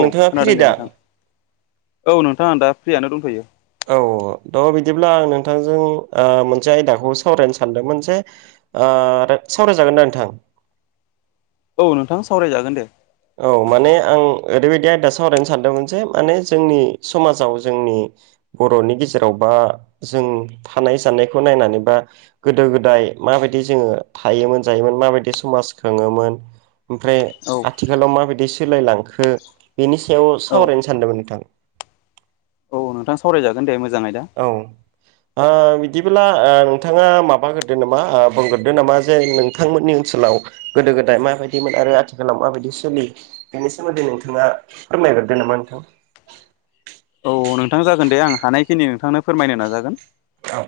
औ नोंथाङा खोनादों फ्रि दा दे नोंथां औ नोंथाङा दा फ्रियानो दंथ'यो। औ थ' बिदिब्ला आं नोंथांजों मोनसे आयदाखौ सावरायनो सानदोंमोन जे सावरायजागोन ना नोंथां। औ नोंथां सावरायजागोन दे। औ माने आं ओरैबायदि आयदा सावरायनो सानदों मोनसे माने जोंनि समाजाव जोंनि बर'नि गेजेराव बा जों थानाय जाननायखौ नायनानै बा गोदो-गोदाय माबायदि जोङो थायोमोन जायोमोन। माबायदि समाज खाङोमोन। ओमफ्राय औ आथिखालाव माबायदि सोलायलांखो बेनि सायाव औ सावरायनो सानदोंमोन नोंथां। औ नोंथां सावरायजागोन दे मोजां आयदा। औ ओ बिदिब्ला ओ नोंथाङा माबाग्रोदो नामा बुंग्रोदो नामा जे नोंथांमोननि ओनसोलाव गोदो-गोदाय माबायदिमोन आरो आथिखालाव माबायदि सोलियो बेनि सोमोन्दै नोंथाङा बुंनायग्रोदो नामा नोंथां [inaudible] औ नोंथां जागोन दे आं हानायखिनि नोंथांनो फोरमायनो नाजागोन। औ।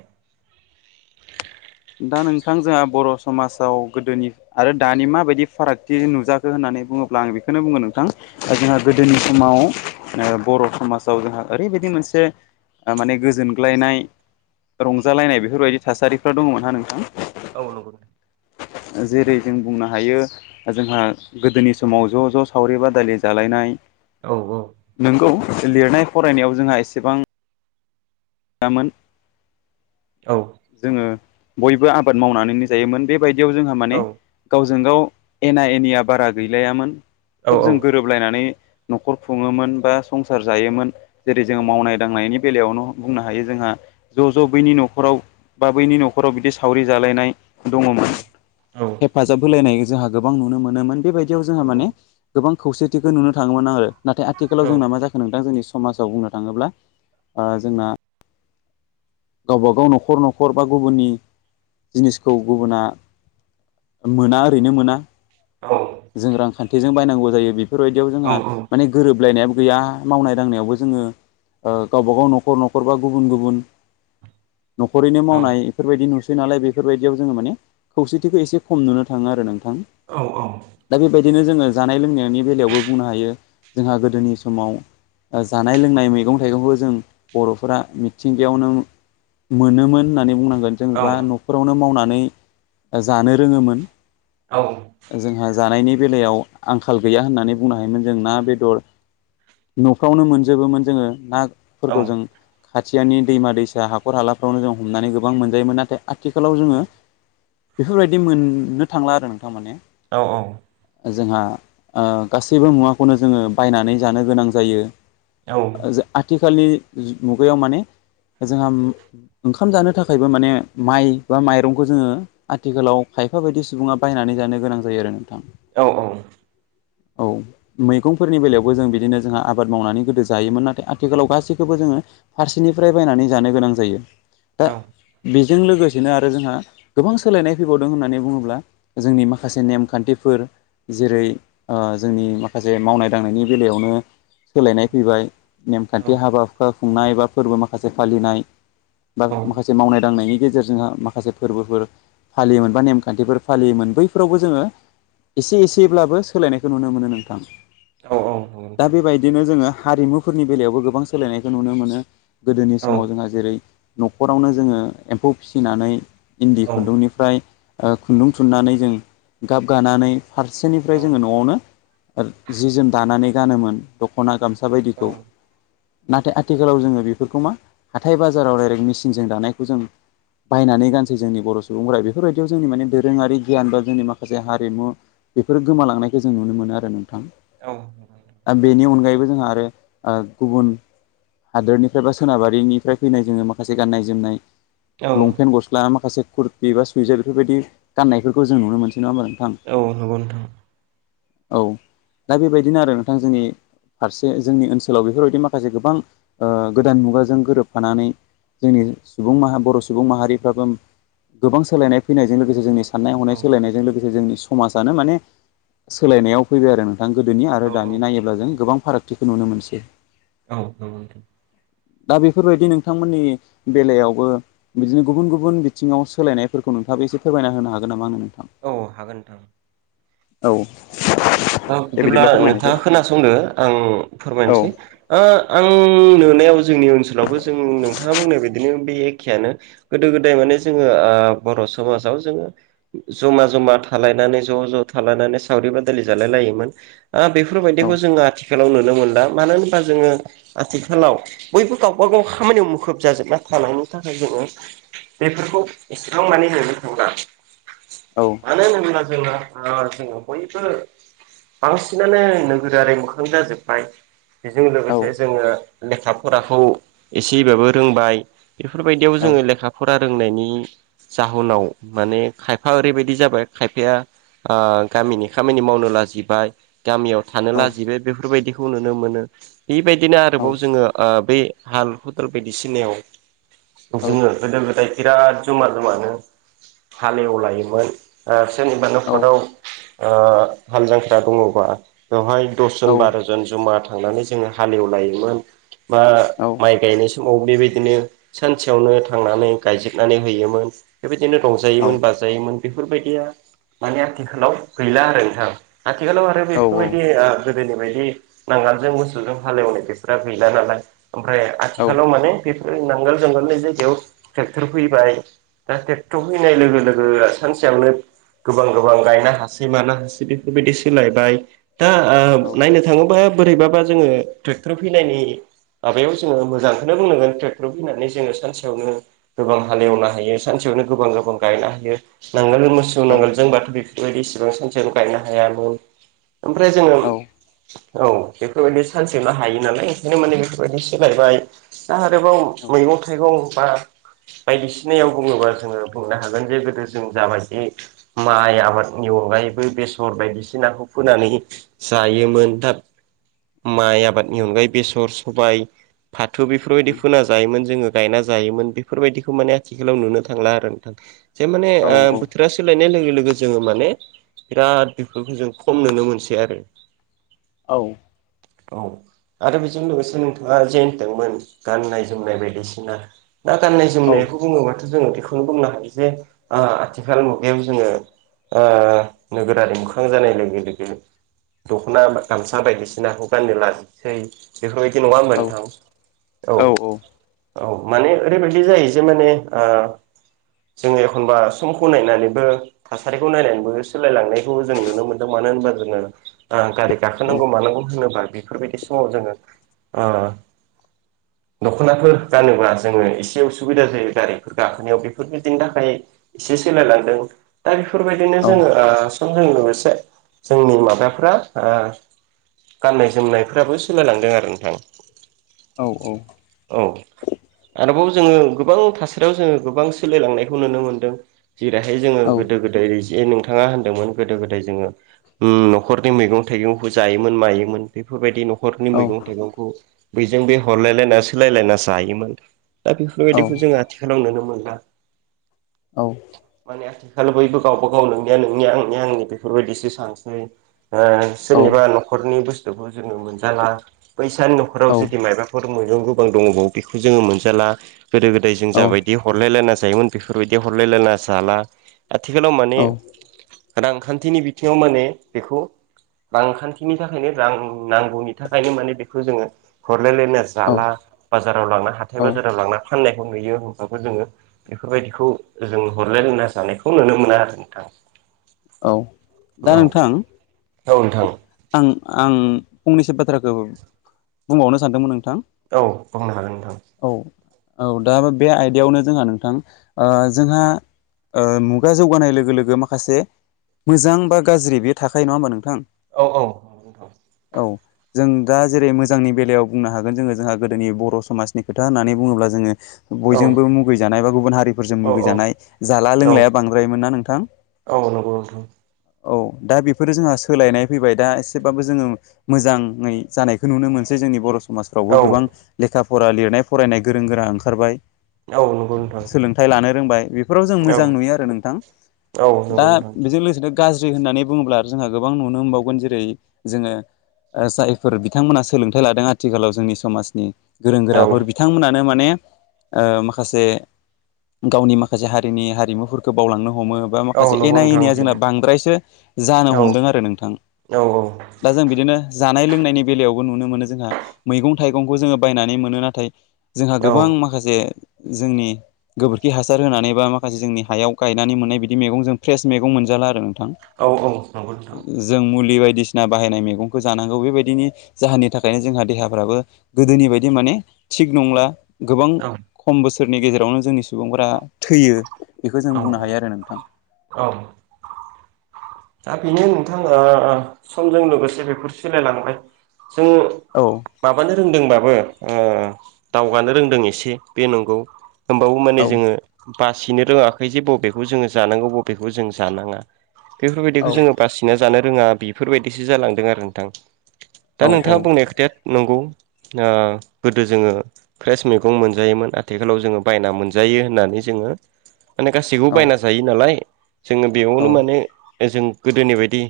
दा नोंथां जोंहा बर' समाजाव गोदोनि आरो दानि माबायदि फारागथि नुजाखो होननानै बुङो। ब्ला आं बेखौनो बुंङो नोंथां दा जोंहा गोदोनि समाव ओ बर' समाजाव जोंहा ओरैबायदि मोन से ओ माने गोजोनग्लायनाय रंजालायनाय बेफोरबायदि थासारिफ्रा दङमोन। ना नोंथां? औ नोंगौ। जेरै जों बुंनो हायो जोंहा गोदोनि समाव ज' ज' सावरि बादालि जालायनाय। औ औ। नोंगौ लिरनाय फरायनायाव जोंहा एसेबां। औ जोङो बयबो आबाद मावनानैनो जायोमोन बे बायदियाव जोंहा माने गावजों गाव एना एनिया बारा गैलायामोन। औ खोब जों औ गोरोबलायनानै न'खर खुङोमोन बा संसार जायोमोन। जेरै जोङो मावनाय दांनायनि बेलायावनो बुंनो हायो जोंहा ज' ज' बैनि न'खराव बा बैनि न'खराव बिदि सावरि जालायनाय। दङमोन औ हेफाजाब होलायनाय जोंहा गोबां नुनो मोनोमोन बेबाय दियाव जोंहा माने गोबां खौसेथिखौ नुनो थाङोमोन आरो नाथाय आथिलाव जोंना मा जाखो नोंथां जोंनि। समाजाव बुंनो थाङोब्ला ओ जोंना गावबा गाव न'खर न'खर बा गुबुननि जिनिसखौ गुबुना मोना ओरैनो मोना जों रांखान्थिजों बायनांगौ जायो बेफोरबायदियाव जोंहा औ माने गोरोबलायनायाबो गैया मावनाय दांनायावबो जोंङो ओ गावबागाव न'खर न'खर बा गुबुन गुबुन न'खरैनो औ मावनाय इफोरबायदि नुसै नालाय बेफोरबायदियाव जोंङो माने खौसेथिखौ एसे खम नुनो थांङो आरो नों औ औ बिदिनो जोंङो जानाय लोंनायनि बेलायावबो बुंनो हायो जोंहा गोदोनि समाव ओ जानाय-लोंनाय, मैगं-थाइगंखौ जों बर'फोरा मिथिंगायाव नो मोनोमोन होननानै बुंनांगोन जों बा न'खरावनो मावना नै जानो रोंङोमोन। जोंहा जानायनि बेलायाव आंखाल गैया होननानै बुंनो हायोमोन जों ना बेदर न'फ्रावनो मोनजोबोमोन जोंङो ना फोरखौ जों खाथियावनि दैमा-दैसा, हाखर- हालाफ्रावनो जों हमनानै गोबां मोनजायोमोन नाथाय आथिखालाव जोंङो बेफोरबायदि मोननो थांला आरो नोंथां माने औ औ जोंहा ओ गासैबो मुवाखौनो जोंङो बायनानै जानो गोनां जायो ओ जो आथिखालनि जु मुगायाव माने जोंहा ओम ओंखाम जानो थाखायबो माने माइ बा माइरंखौ जोंङो आथिखालाव खायफा बेफोरबायदि सुबुंङा बायनानै जानो गोनां जायो आरो नोंथां। औ औ औ मैगंफोरनि बेलायावबो जों बिदिनो जोंहा आबाद मावनानै गोदो जायोमोन नाथाय आथिखालाव गासैखौबो जोंङो फारसेनिफ्राय बायनानै जानो गोनां जायो। दा बे जों लोगोसेनो आरो जोंहा गोबां सोलायनाय फैबावदों होननानै बुंङोब्ला जोंनि माखासे नेमखान्थिफोर जेरै ओ जोंनि माखासे मावनाय-दांनायनि बेलायावनो सोलायनाय फैबाय नेमखान्थि हाबा हुखा खुंनाय बा फोरबो माखासे फालिनाय। बा माखासे मावनाय दांनायनि गेजेरजोंहा माखासे फोरबोफोर फालियोमोन बा नेमखान्थिफोर फालियोमोन बैफोरावबो जोंङो एसे एसेब्लाबो सोलायनायखौ नुनो मोनो नोंथां। दा बेबायदिनो जोंङो हारिमुफोरनि बेलायावबो गोबां सोलायनायखौ नुनो मोनो। गोदोनि समाव जोंहा जेरै न'खरावनो जोंङो एम्फौ फिसिनानै इन्दि औ खुन्दुंनिफ्राय ओ खुन्दुं थुननानै जों गाब गानानै फारसेनिफ्राय औ जोंङो न'आवनो ओ जि जोम दानानै गानोमोन दख'ना गामसा ख'ना औ बायदिखौ नाथाय आथिखालाव जोंङो बे बेफोरखौ मा हाथाय बाजाराव डायरेक्ट मेसिनजों दानायखौ जों बायनानै गानसै जोंनि बर' सुबुंफोरा बेफोरबायदियाव जोंनि माने दोरोंङारि गियान बा जोंनि माखासे हारिमु बेफोर गोमालांनायखौ जों नुनो मोनो आरो नों थां औ आ बेनि अनगायैबो जोंहा आरो ओ गुबुन हादोरनि फ्राय बा सोनाबारिनिफ्राय फैनाय जोंङो माखासे गाननाय जोमनाय औ लंपेन्ट गस्ला माखासे कुरति बा सुइजार बेफोरबायदि गाननायफोरखौ जों नुनो मोनसै नंङा होमबा? नोंथां औ नंगौ नोंथां। औ। दा बेबायदिनो आरो नोंथां जोंनि फारसे जोंनि ओनसोलाव बेफोरबायदि माखासे गोबां ओ गोदान मुगाजों गोरोबफानानै जोंनि सुबुं मा बर' सुबुं माहारिफ्राबो गोबां सोलायनाय फैनायजों लोगोसे जोंनि साननाय औ हनाय सोलायनायजों लोगोसे जोंनि समाजानो माने सोलायनायाव फैबाय आरो नों थां गोदोनि आरो औ औ दानि नायोब्ला जों नंगौ नोंथां गोबां फारागथिखौ नुनो मोनसै। औ नंगौ नोंथां। दा बेफोरबायदि नोंथांमोननि बेलायावबो बिदिनो गुबुन गुबुन बिथिंङाव सोलायनायफोरखौ नोंथांबो एसे फोरमायना होनो हागोन नामा आंनो? नोंथां? औ हागोन नोंथां। औ औ दे बिदिब्ला फोरमायनोसै नोंथाङा खोनासंदो आं औ फोरमायनोसै ओ आं नुनायाव जोंनि ओनसोलावबो जों नोंथाङा बुंनाय बिदिनो बे एखेयानो गोदो गोदाय माने जोङो ओ बर' समाजाव जोङो ज'मा जमा थालायनानै ज' ज' थालायनानै सावरि बादालि जालायलायोमोन ओ औ बेफोरबायदिखौ जो आथिखालाव नुनो मोन ला मानो होनोबा जोङो आथिखालाव बयबो गावबा गाव खामानियाव मुखुब जाजोबना थालांनो थाखाय जोङो बेफोरखौ एसेबां माने नुनो थांला औ मानो होनोब्ला जोङो ओ बयबो बांसिनानो नोगोरारि मोखां जाजोब्बाय बेजों औ लोगोसे जोङो‌ लेखा फराखौ एसेबाबो रोंबाय बेफोरबायदियाव औ जोङो लेखा फरा रोंनायनि नि जाहोनाव माने खायफा ओरैबायदि जाबाय खायफाया ओ गामिनि खामानि मावनो लाजिबाय गामियाव थानो औ लाजिबाय बेफोरबायदिखौ नुनो मोनो बेबायदिनो औ आरोबाव जोङो ओ बेै हाल खदाल बायदिसिनायाव औ जोङो गोदो गोदाय बिराद जमा जमानो हालेवलायोमोन ओ सोरनिबा औ न'खराव ओ हाल जांख्रा दङबा बेवहाय औ दसजन बार'जन जमा थांनानै जोङो हालेवलायोमोन बा औ माइ गायनाय समाव बेबायदिनो सानसेयावनो थांनानै गायजोबनानै होयोमोन बेबायदिनो रंजायोमोन बाजायोमोन बेफोरबायदिया माने आथिखालाव गैला आरो नोंथां आथिखालाव आरो बेफोरबायदि ओ गोदोनि बायदि नांगालजों मोसौजों हालेवनाय बेफोरा गैला नालाय ओमफ्राय औ आथिखालाव माने नांगोल जुंगालनि जायगायाव ट्रेक्टर फैबाय दा ट्रेक्टर फैनाय लोगो लोगो सानसेयावनो गोबां गोबां गायनो हासि नामासि बेफोरबायदि सोलायबाय दा ओ नायनो थाङोबा हो बोरैबाबा जोङो ट्रेक्टर फैनायनि माबायाव जोङो मोजांखौनो बुंनांगोन ट्रेक्टराव फैनानै जोङो सानसेयावनो गोबां हालेवनो हायो सानसे आवनो गोबां गोबां गायनो हायो नांगोल मोसौ नांगोल जोंबाथ' बेफोरबायदि इसेबां सानसे गायनो हायामोन ओमफ्राय जोङो औ बेफोरबायदि सानसेनो हायो नालाय ओंखायनो माने बेफोरबायदि सोलायबाय दा आरोबाव मैगं थाइगं बा बायदिसिनायाव बुङोबा जोङो बुंनो हागोन जे गोदो जों जाबायदि माइ आबादनिअ अगायैबो बेसर बायदिसिनाखौ फोनानै जायोमोन थाब माइ आबादनि अनगायै बेसर सबाय फाथो बेफोरबायदि फोना जायोमोन जोङो गायना जायोमोन बेफोरबायदिखौ माने आथिखालाव नुनो थांला आरो नोंथां जे माने बोथोरा सोलायनाय लोगो लोगो जोङो माने बिराद बेफोरखौ जों खम नुनो मोनसै आरो औ औ आरो बेजों लोगोसे नोंथाङा जेहोनदोंमोन गाननाय जोमनाय बायदिसिना द गान्नाय जोमनायखौ बुङोबाथ' जोङो बेखोनो बुंनो हायो जे ओ आथिखाल मुगायाव जोङो ओ नोगोरारि मो खां जानाय लोगो लोगो दख'ना गामसा बायदिसिनाखौ गाननो लाजिसै बेफोरबाय दि नङा होमबा मोनथां औ औ माने ओरैबायदि जायो जे माने ओ जोङो एखनबा समखौ नायनानैबो थासारिखौ नायनानैबो सोलायलांनायखौ जों नुनो मोनदों मानो होनबा जोङो आ गारि गाखोनांगौ मानांगौ होनोबा बेफोरबायदि समाव जोङो आ [inaudible] दख'नाफोर गानोबा जोङो एसे उसुबिदा जायो गारिफोरा गाखोनायाव बेफोरबायदिनि थाखाय एसे सोलाय लांदो बेफोरबायदिनो जोंङो लोगोसे जोंनि माबाफोरा गाननाय जोमनायफ्राबो सोलायलांदों आरो नोंथां औ औ औ आरोबाव जोङो गोबां थासारियाव जोङो गोबां सोलिायलांनायखौ नुनो मोनदों जेरैहाय जोङो गोदो गोदाय जे नोंथाङा होनदोंमोन गोदो गोदाय जोङो न'खरनि मैगं थाइगंबो जायोमोन मायोमोन बेफोरबायदि नखर न'खरनि मैगं थाइगंखौ बैजों बे हरलायलायना सोलायलायना जायोमोन दा बेफोरबायदिखौ जोङो आथिखालाव नुनो मोनला माने आथिखाल बैखौ बयबो गावबाागाव नोंनिया नोंनिया आंनिया आंनि बेफोरबायदिसो सानसै सोरनिबा न'खरनि बुस्थुखौ जोु मोनजाला बैसानि न'खराव जुदि मायबा फोर मैगं गोबां दङबाव बेखौ जोङो मोनजाला गोदो गोदाय जों जाबायदि हरलायलायना जायोमोन बेफोरबायाददि हरलायलायना जाला आथिखालाव माने रांखान्थिनि बिथिङाव माने बेखौ रांखान्थिनि थाखायनो रां नांगौनि थाखायनो माने बेखौ जोङो हरलायलायनायना जाला बाजाराव लांना हाथाय औ औ बाजाराव लांना फाननायखौ नुयो होमबाबो जोङो बेफोरबायदिखौ जों ह रलाय लायना जानायखौ नुनो मोना आरो नोंथां औ दा नोंथां नोंथां आं आं फंनैसो बाथ्राखौ बुंबावनो सानदोंमोन नों औ बुंनो हागोन नोंथां औ दा बे आयदायावनो जोंहा नोंथां जोंहा मुगा जौगानाय लोगो लोगो माखासे मोजां बा गाज्रि बेयो थाखायो नङा होमबा नोंथां औ औ औ नंगौथ' औ जों दा जेरै मोजांनि बेलायाव बुंनो हागोन जोङो जोंहा गोदोनि बर' समाजनि खोथा होननानै बुङोब्ला जोङो बयजोंबो औ मुगैजानाय बा गुबुन हारिफोरजों औ मुगैजानाय जाला औ लोंलाया बांद्रायोमोन ना नोंथां। औ। [unintelligible] औ दा बेफोरो जोंहा सोलायनाय फैबाय दा एसेबाबो जोङो मोजाङै जानायखौ नुनो मोनसै। बे जोंनि बर' समाजफ्रावबो औ गोबां लेखा फरा लिरनाय फरायनाय गोरों गोरा ओंखारबाय। औ नंगौ नोंथां औ नंगौ नोंथां सोलोंथाय लानो रोंबाय बेफोराव जों मोजां नुयो आरो नोंथां दा बिदिनो गाज्रि होननानै बुङोब्ला जोंहा गोबां नुनो मोनबावगोन जेरै जोङो ओ जायफोर बिथांमोना सोलोंथाय लादों आथिखालाव जोंनि समाजनि गोरों औ गोराफोर बिथांमोनानो माने ओ माखासे गावनि माखासे हारिनि हारिमुफोरखौ बावलांनो हमो बा माखासे औ ए नंगौ एना नोंथां एनिया जोंना बेनो बांद्रायसो जानो औ हमदों आरो नोंथां औ औ दा जों बिदिनो जा नाय लोंनायनि बेलायावबो नुनो मोनो जोंहा मैगं थायगंखौ जोङो बायनानै मोनो नाथाय जोंहा औ गोबां माखासे जोंनि गोबोरखि हासार होनानै बा माखासे जोंनि हायाव गायनानै मोननाय बिदि मैगं जों फ्रेस मैगं मोनजाला आरो नोंथां औ नंगौ नोंथां जों मुलि बायदि सिना बाहायनाय मैगंखौ जानांगौ बेबायदिनि जाहोननि थाखायनो जोंहा देहाफोराबो गोदोनि बायदि माने थिग नंला गोबां औ खम बोसोरनि गेजेरावनो जोंनि सुबुंफोरा थैयो। बेखौ जों औ बुंनो हायो आरो नोंथां। औ दा बेनो नोंथां ओ समजों लोगोसे बेफोर सोलायलांबाय। जों औ माबानो रोंदोंबाबो ओ दावगानो रोंदों एसे बे नंगौ होमबावो माने औ जोङो बासिनो रोङाखै जे बबेखौ जोङो जानांगौ बबेखौ जों जानाङा। बेफोरबायदिखौ औ जोङो बासिना जानो रोङा बेफोरबायदिसो जालांदों आरो नोंथां। दा औ औ नोंथाङा बुंनाय खोथाया नंगौ ओ गोदो जोङो फ्रेस मैगं मोनजायोमोन आथिखालाव जोङो बायना मोनजाय जायो होननानै जोंओ माने गासैबो औ बायना जायो नालाय जोङो बेयावनो माने जों गोदोनि बायदि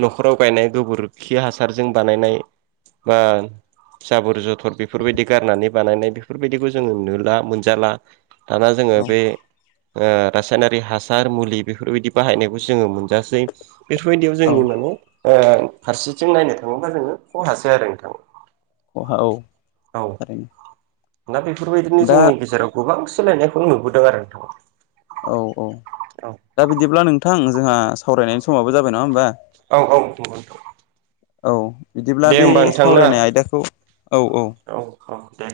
न'खराव गायनाय गोबोरखि हासारजों बानायनाय बा जाबोर जथर बेफोरबायदि गारनानै बानायनाय बेफोरबायदिबो जोङो नुला मोनजाला दाना जोङो औ बे ओ रासायनारि हासार मुलि बेफोरबायदि बाहायनायखौसो जोङो मोन जासै बेफोरबायदियाव औ जोंनि माने ओं फारसेथिं नायनो थाङोबा जोङो खहासो आरो नोंथां। खहा औ औ थारैनो। दा बेफोरबायदिनो दा जोंनि गेजेराव गोबां सोलायनायखौ नुबोदों आरो नोंथां। औ औ दा बिदिब्ला नोंथां जोंहा सावरायनायनि समाबो जाबाय नङा होमबा। औ औ नंगौथ'। औ। बिदिब्ला बे सावरायनाय आयदाखौ औ औ। औ दे